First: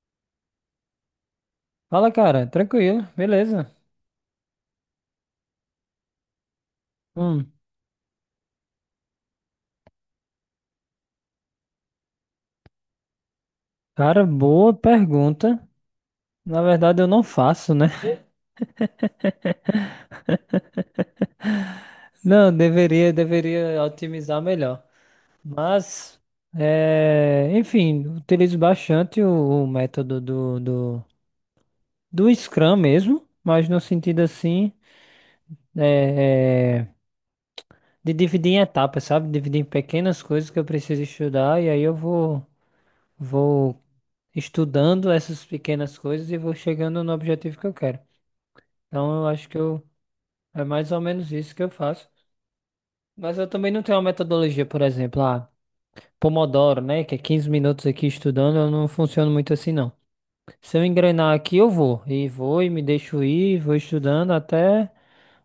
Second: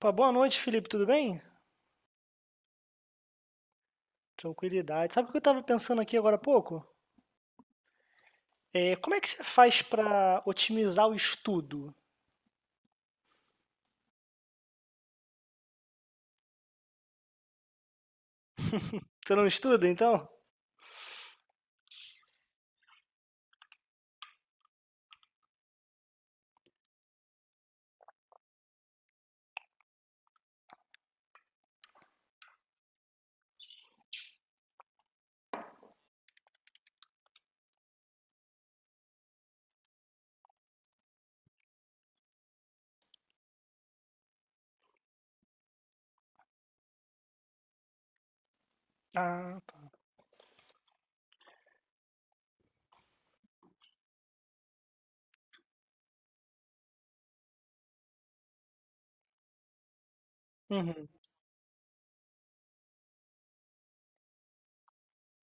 Pô, boa noite, Felipe, tudo bem? Fala, cara. Tranquilo, beleza. Tranquilidade. Sabe o que eu estava pensando aqui agora há pouco? Hum, É, como é que você faz para otimizar o estudo? cara, boa pergunta. Na verdade, eu não faço, né? Você não estuda, então? Não, deveria, otimizar melhor. Mas, utilizo bastante o método do Scrum mesmo, mas no sentido assim, é, é, de dividir em etapas, sabe? Dividir em pequenas coisas que eu preciso estudar e aí eu vou. Vou estudando essas pequenas coisas e vou chegando no objetivo que eu quero. Então, eu acho que Ah, eu, tá. é mais ou menos isso que eu faço. Mas eu também não tenho uma metodologia, por exemplo, Pomodoro, né? Que é 15 minutos aqui estudando, eu não funciono muito assim, não. Se eu Uhum. engrenar aqui, eu vou. E vou e me deixo ir, vou estudando até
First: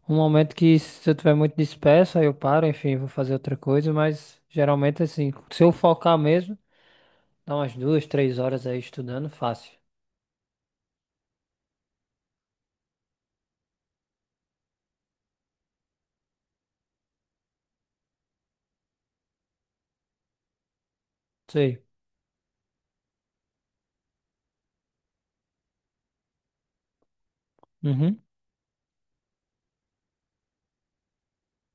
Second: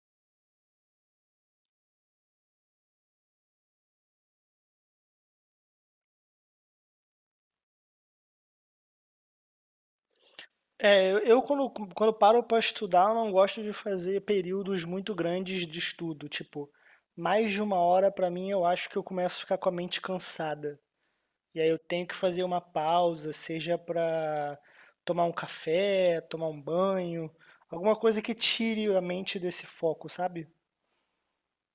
um momento que, se eu tiver muito disperso, aí eu paro, enfim, vou fazer outra coisa. Mas geralmente, assim, se eu focar mesmo, dá umas duas, três horas aí estudando, fácil. É, eu quando, quando paro para estudar, eu não gosto de fazer períodos muito grandes de estudo. Tipo, mais de uma hora para mim, eu acho que eu começo a ficar com a mente cansada. E aí eu Sei. tenho que fazer uma pausa, seja para tomar um café, tomar um banho, alguma coisa que tire a mente desse foco, sabe?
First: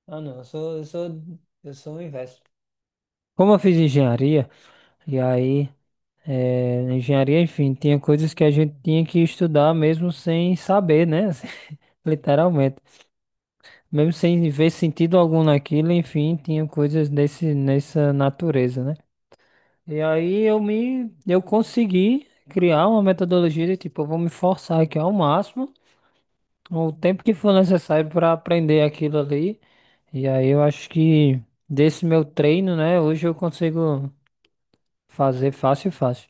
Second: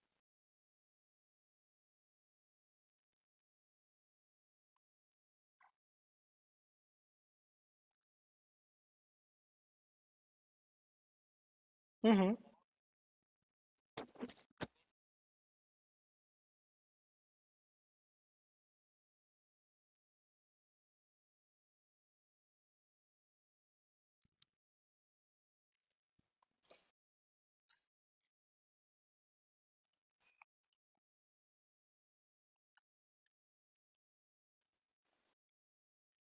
Ah, não, eu sou o inverso. Como eu fiz engenharia, e aí, na engenharia, enfim, tinha coisas que a gente tinha que estudar mesmo sem saber, né? Assim, Uhum. literalmente. Mesmo sem ver sentido algum naquilo, enfim, tinha coisas desse, nessa natureza, né? Eu consegui criar uma metodologia de tipo, eu vou me forçar aqui ao máximo, o tempo que for necessário para aprender aquilo ali. E aí eu acho que desse meu treino, né, hoje eu consigo fazer fácil, fácil.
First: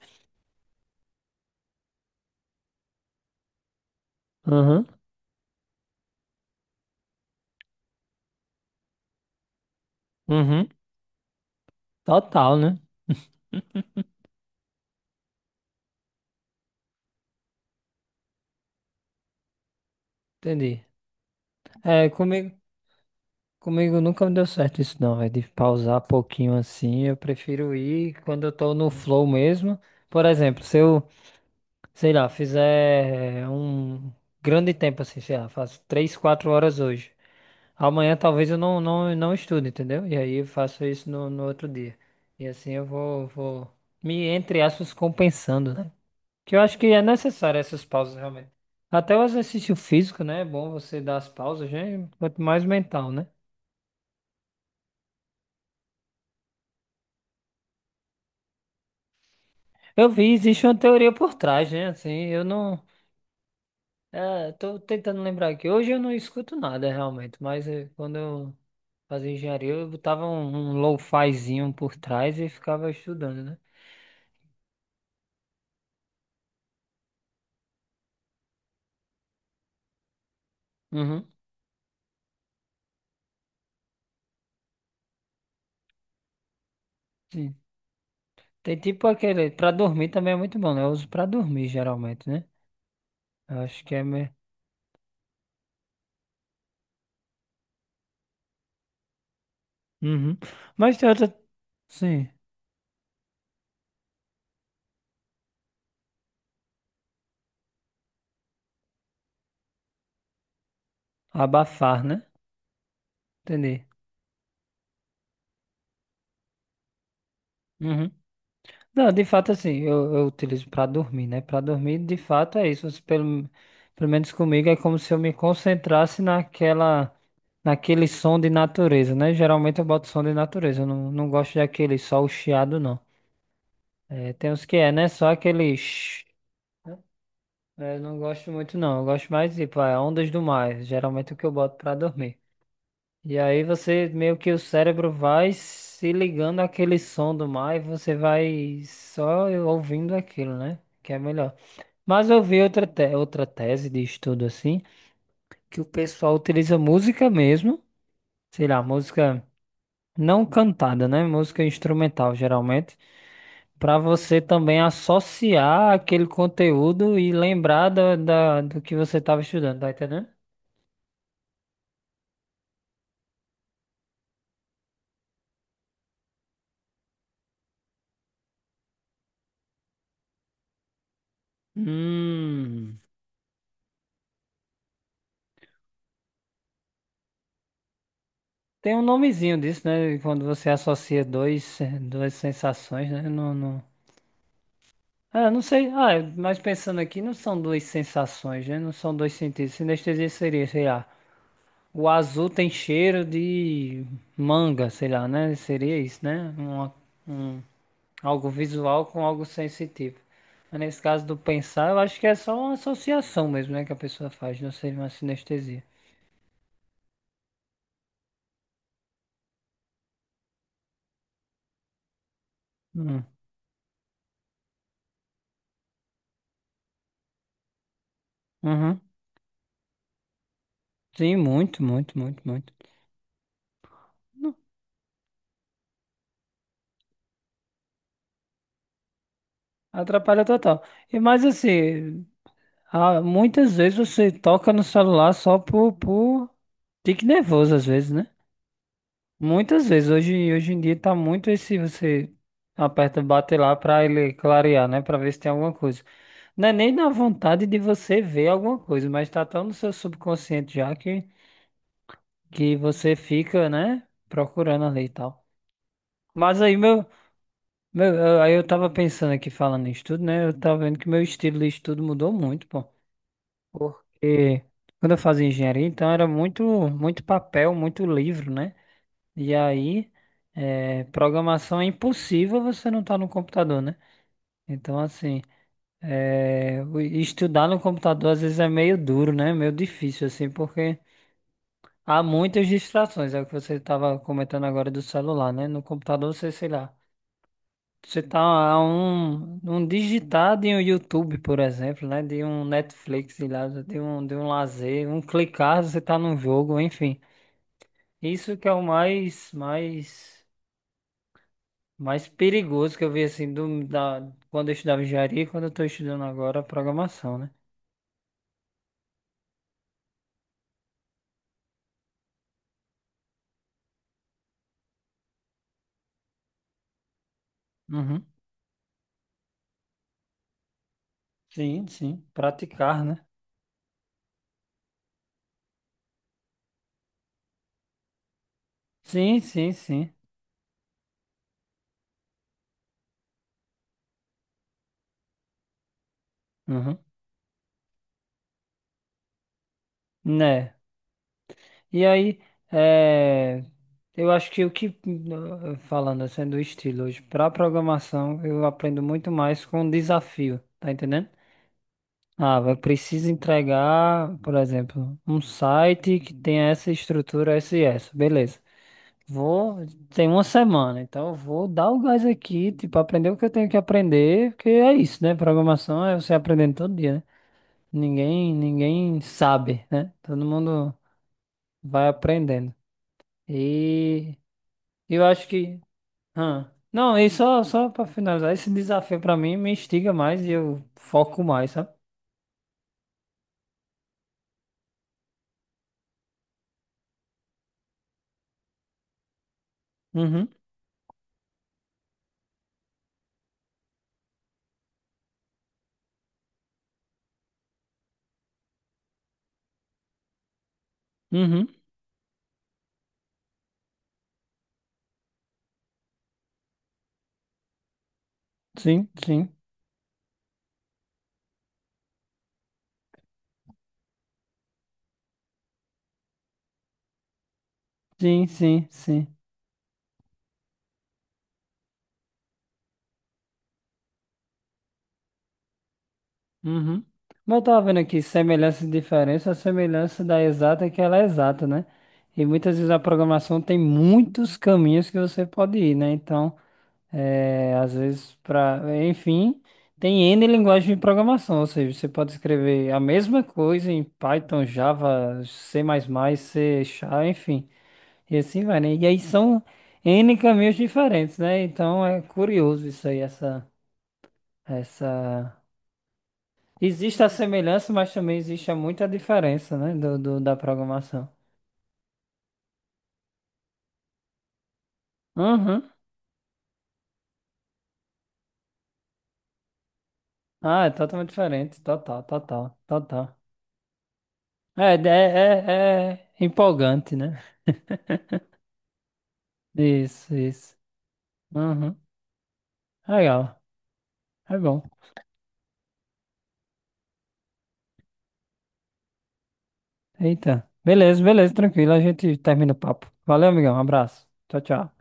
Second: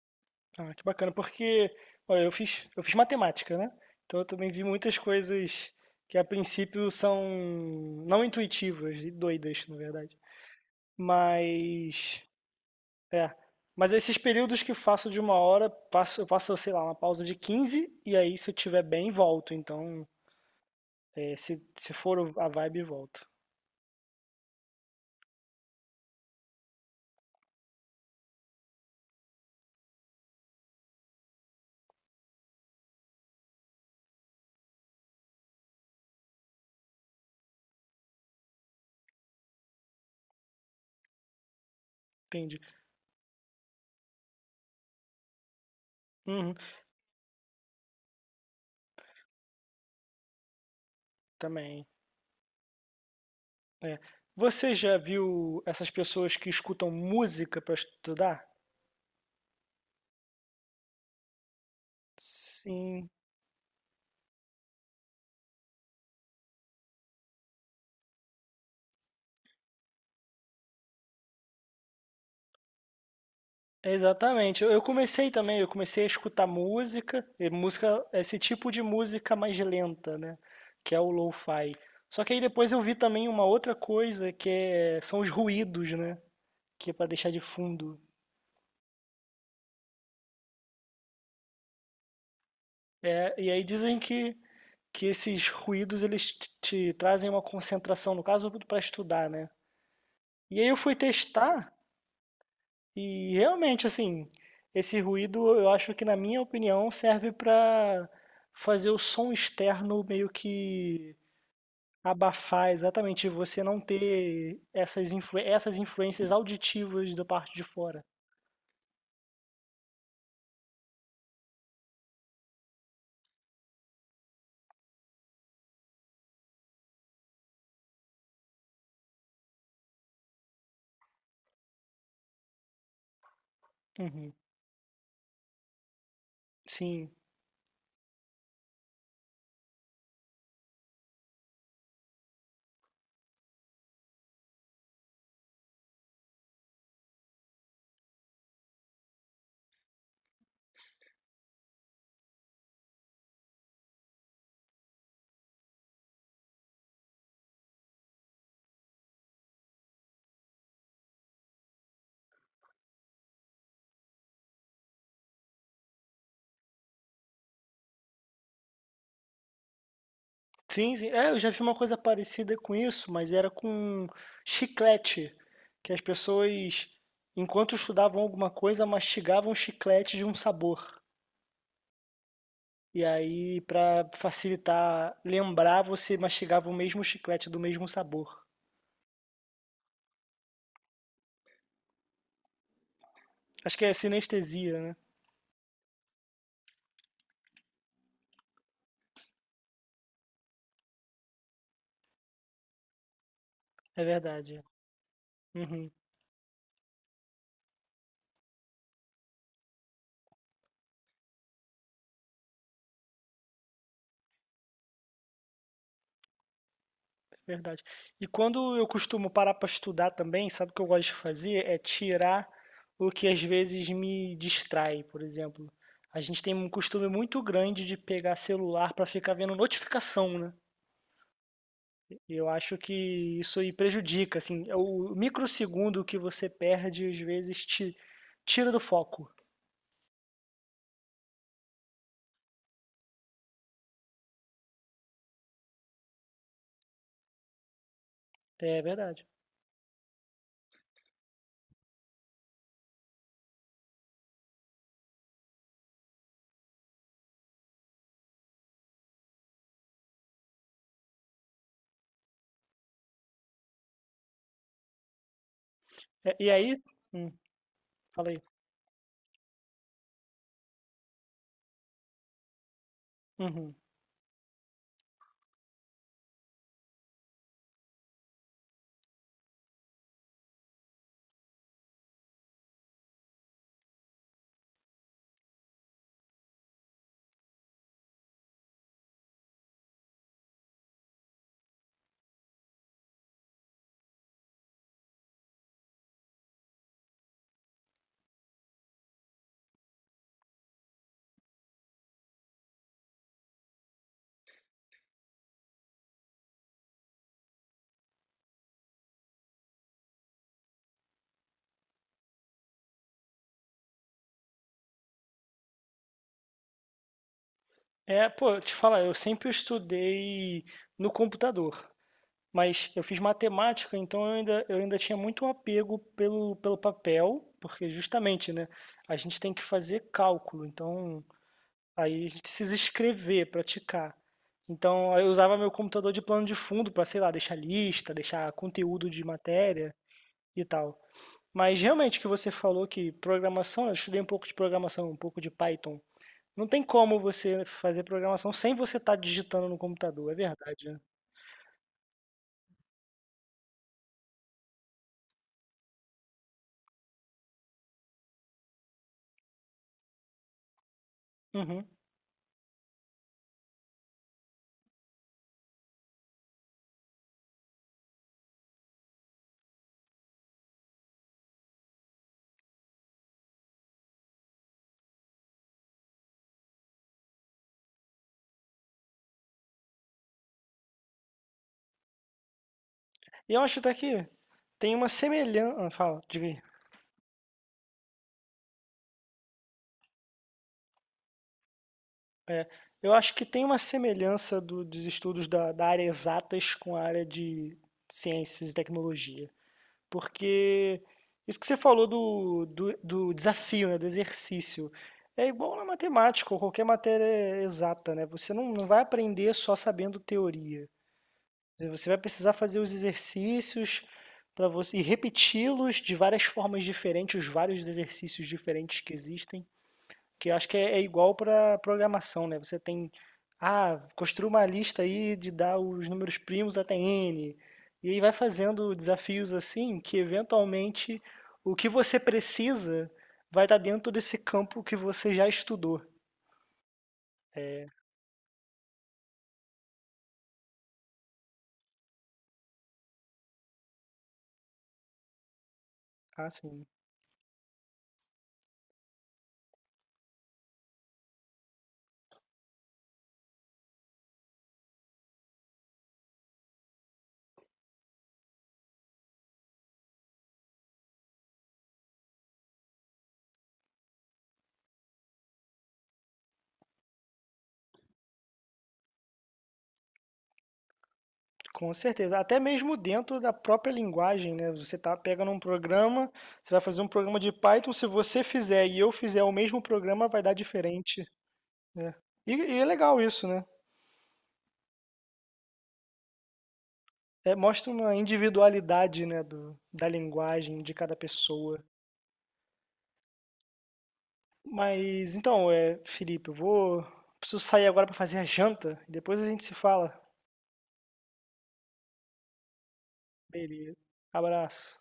Ah, que bacana, porque, olha, eu fiz matemática, né? Então eu também vi Uhum, muitas coisas que a princípio são não intuitivas e doidas, na verdade. uhum, Mas, total, né? é. Mas esses períodos que faço de uma hora, eu passo, sei lá, uma pausa de 15 e aí se eu tiver bem, volto. Então, Entendi. é, se É, for a comigo, vibe, volto. comigo nunca me deu certo isso não, é de pausar pouquinho assim, eu prefiro ir quando eu tô no flow mesmo. Por exemplo, se eu, sei lá, fizer um grande tempo assim, sei lá, faço 3, 4 horas hoje. Amanhã talvez eu não estude, entendeu? E aí eu faço isso no outro dia. E Entendi. assim vou me, entre aspas, compensando, né? Uhum, Que eu acho que é necessário essas pausas realmente. Até o exercício físico, né? É bom você dar as pausas, também. né? Quanto mais mental, né? É. Você já viu essas pessoas que escutam música para estudar? Eu vi, existe uma teoria por trás, né? Assim, eu não. Sim. É, tô tentando lembrar aqui. Hoje eu não escuto nada realmente, mas quando eu fazia engenharia, eu botava um lo-fizinho por trás e ficava estudando, né? Exatamente. Eu comecei também, eu comecei a escutar música, e música, esse tipo de música mais lenta, né? Que é o Uhum. lo-fi. Só que aí depois eu vi também uma outra coisa que é, são os ruídos, né? Que é para deixar de fundo. Tem tipo aquele. Pra dormir também é muito bom, né? Eu uso pra dormir geralmente, né? É, e Eu aí acho que dizem é meio. Que esses ruídos eles te trazem uma concentração, no caso, para estudar, né? Uhum. E aí eu fui Mas tem outra. testar. Sim. E realmente, assim, esse ruído eu acho que, na minha opinião, serve para fazer o som externo meio que Abafar, né? abafar exatamente, você não Entendi. ter essas influências auditivas da parte de fora. Uhum. Não, de fato, assim, eu utilizo pra dormir, né? Pra dormir, de fato, é isso. Você Pelo, pelo menos comigo, é como se eu me concentrasse naquela. Naquele som de natureza, né? Geralmente eu boto som de natureza. Eu não gosto daquele só o chiado, não. Uhum. É, tem uns que é, né? Só aquele. Sim. É, eu não gosto muito não, eu gosto mais de tipo, é, ondas do mar, geralmente é o que eu boto pra dormir. E aí você, meio que o cérebro vai se ligando àquele som do mar e você vai só ouvindo aquilo, né? Que é melhor. Mas eu vi outra tese de estudo assim, que o pessoal utiliza música mesmo, sei lá, música não cantada, né? Música instrumental geralmente, pra você também associar aquele conteúdo e lembrar do que você estava estudando, tá entendendo? Sim, sim. É, eu já vi uma coisa parecida com isso, mas era com chiclete, que as pessoas, enquanto estudavam alguma coisa, mastigavam chiclete de um sabor. Hum, E aí, pra facilitar lembrar, você mastigava o mesmo chiclete do mesmo sabor. tem um nomezinho disso, né? Quando você associa duas sensações, né? Não, Acho não... que é sinestesia, né? Ah, não sei. Ah, mas pensando aqui, não são duas sensações, né? Não são dois sentidos. Sinestesia seria, sei lá, o azul tem cheiro É de verdade. manga, sei lá, né? Uhum, Seria isso, né? Um, algo visual com algo sensitivo. Mas nesse caso do pensar, eu acho que é só uma associação mesmo, né? Que a pessoa faz, não seria uma sinestesia. é verdade. E quando eu costumo parar para estudar também, sabe o que eu gosto de fazer? É tirar o Hum. que às vezes me distrai, por exemplo. A gente tem um costume muito grande de pegar celular Uhum. para ficar vendo notificação, né? Sim, muito, muito, E muito, eu muito. acho que isso aí prejudica, assim, é o microsegundo que você perde às vezes te tira do foco. Atrapalha total. E mais assim, ah, muitas vezes você toca no celular só por tique nervoso, às vezes, né? É verdade. Muitas vezes. Hoje em dia tá muito esse você aperta, bate lá pra ele clarear, né? Pra ver se tem alguma coisa. Não é nem na vontade de você ver alguma coisa, mas tá tão no seu subconsciente que você fica, né? Procurando ali e tal. É, e Mas aí aí meu, hum, fala aí. Aí eu tava pensando aqui falando em estudo, né? Eu tava vendo que meu estilo de estudo mudou muito, pô. Uhum. Porque quando eu fazia engenharia, então era muito, muito papel, muito livro, né? E aí, programação é impossível você não estar no computador, né? Então, assim, estudar no computador às vezes é meio duro, né? Meio difícil, assim, porque há muitas distrações. É o que você estava comentando agora do celular, né? No computador você, sei lá. Você tá a um digitar de um YouTube, por exemplo, né? De um Netflix, sei lá, de um lazer, um clicar, você tá num jogo, enfim. Isso que é o mais perigoso que eu vi, assim, quando eu estudava engenharia e quando eu tô estudando agora programação, né? É, pô, eu te falar, eu sempre estudei no computador, mas eu fiz matemática, então eu ainda tinha muito um apego pelo papel, porque Uhum. justamente, né, a gente tem que fazer cálculo, então Sim, sim. aí a gente precisa Praticar, né? escrever, praticar. Então eu usava meu computador de plano de fundo para, sei lá, deixar lista, deixar conteúdo de Sim, sim, matéria sim. e tal. Mas realmente o que você falou que programação, eu estudei um pouco de programação, um pouco de Python. Não tem Uhum. como você fazer programação sem você estar digitando no computador, é Né? verdade, né. E aí, é, eu acho que, falando assim do estilo hoje, para programação, eu aprendo muito mais com desafio, tá entendendo? Uhum. Ah, vai precisa entregar, por exemplo, um site que tenha essa estrutura, essa e essa, beleza. Vou, tem uma semana, então eu vou dar o gás aqui, tipo, aprender o que eu tenho que aprender, porque é isso, né? Programação é você aprendendo todo dia, né? Ninguém, ninguém sabe, né? Todo mundo vai aprendendo. E eu acho até que E tem uma eu acho que. semelhança. Fala, diga aí. Hã. Não, e só pra finalizar, esse desafio pra mim me instiga mais e eu foco mais, sabe? Eu acho que tem uma semelhança do dos estudos da área exatas com a área de ciências e tecnologia, Uhum, porque isso que você falou do desafio, né, do exercício, é igual na matemática ou qualquer matéria exata, né, você não vai aprender só sabendo teoria. uhum. E você vai precisar fazer os exercícios para você e repeti-los de várias formas diferentes, os vários exercícios diferentes Sim, que sim. existem, que eu acho que é, é igual para programação, né? Você tem, ah, construa uma lista aí de dar os números primos até n, e aí vai Sim, sim, fazendo sim. desafios assim, que eventualmente o que você precisa vai estar dentro desse campo que você já estudou. Uhum. Mas eu tava vendo aqui semelhança e diferença, a semelhança da exata é que ela é exata, né? E muitas vezes a programação tem muitos caminhos que você pode ir, né? Ah, Então. sim. É, às vezes para, enfim, tem N linguagem de programação, ou seja, você pode escrever a mesma coisa em Python, Java, C++, C Sharp, enfim, e assim vai, né? E aí são N caminhos diferentes, né? Então é curioso isso aí, essa... Existe a semelhança, mas também existe muita diferença, né, da programação. Com certeza, até mesmo dentro da própria linguagem, né? Você tá pegando um Uhum. programa, você vai fazer um programa de Python, se você fizer e eu fizer o mesmo programa, vai dar Ah, é diferente, totalmente diferente, né? total, total, E é legal total. isso, né? É, é, é é empolgante, né? É, mostra uma individualidade, né, do, da Isso, isso. linguagem de cada pessoa. Uhum. Legal. É bom. Mas então, é, Felipe, eu vou preciso sair agora para fazer a janta e depois a gente se fala. Eita. Beleza, beleza, tranquilo. A gente termina o papo. Valeu, amigão. Um Beleza. abraço. Tchau, tchau. Abraço.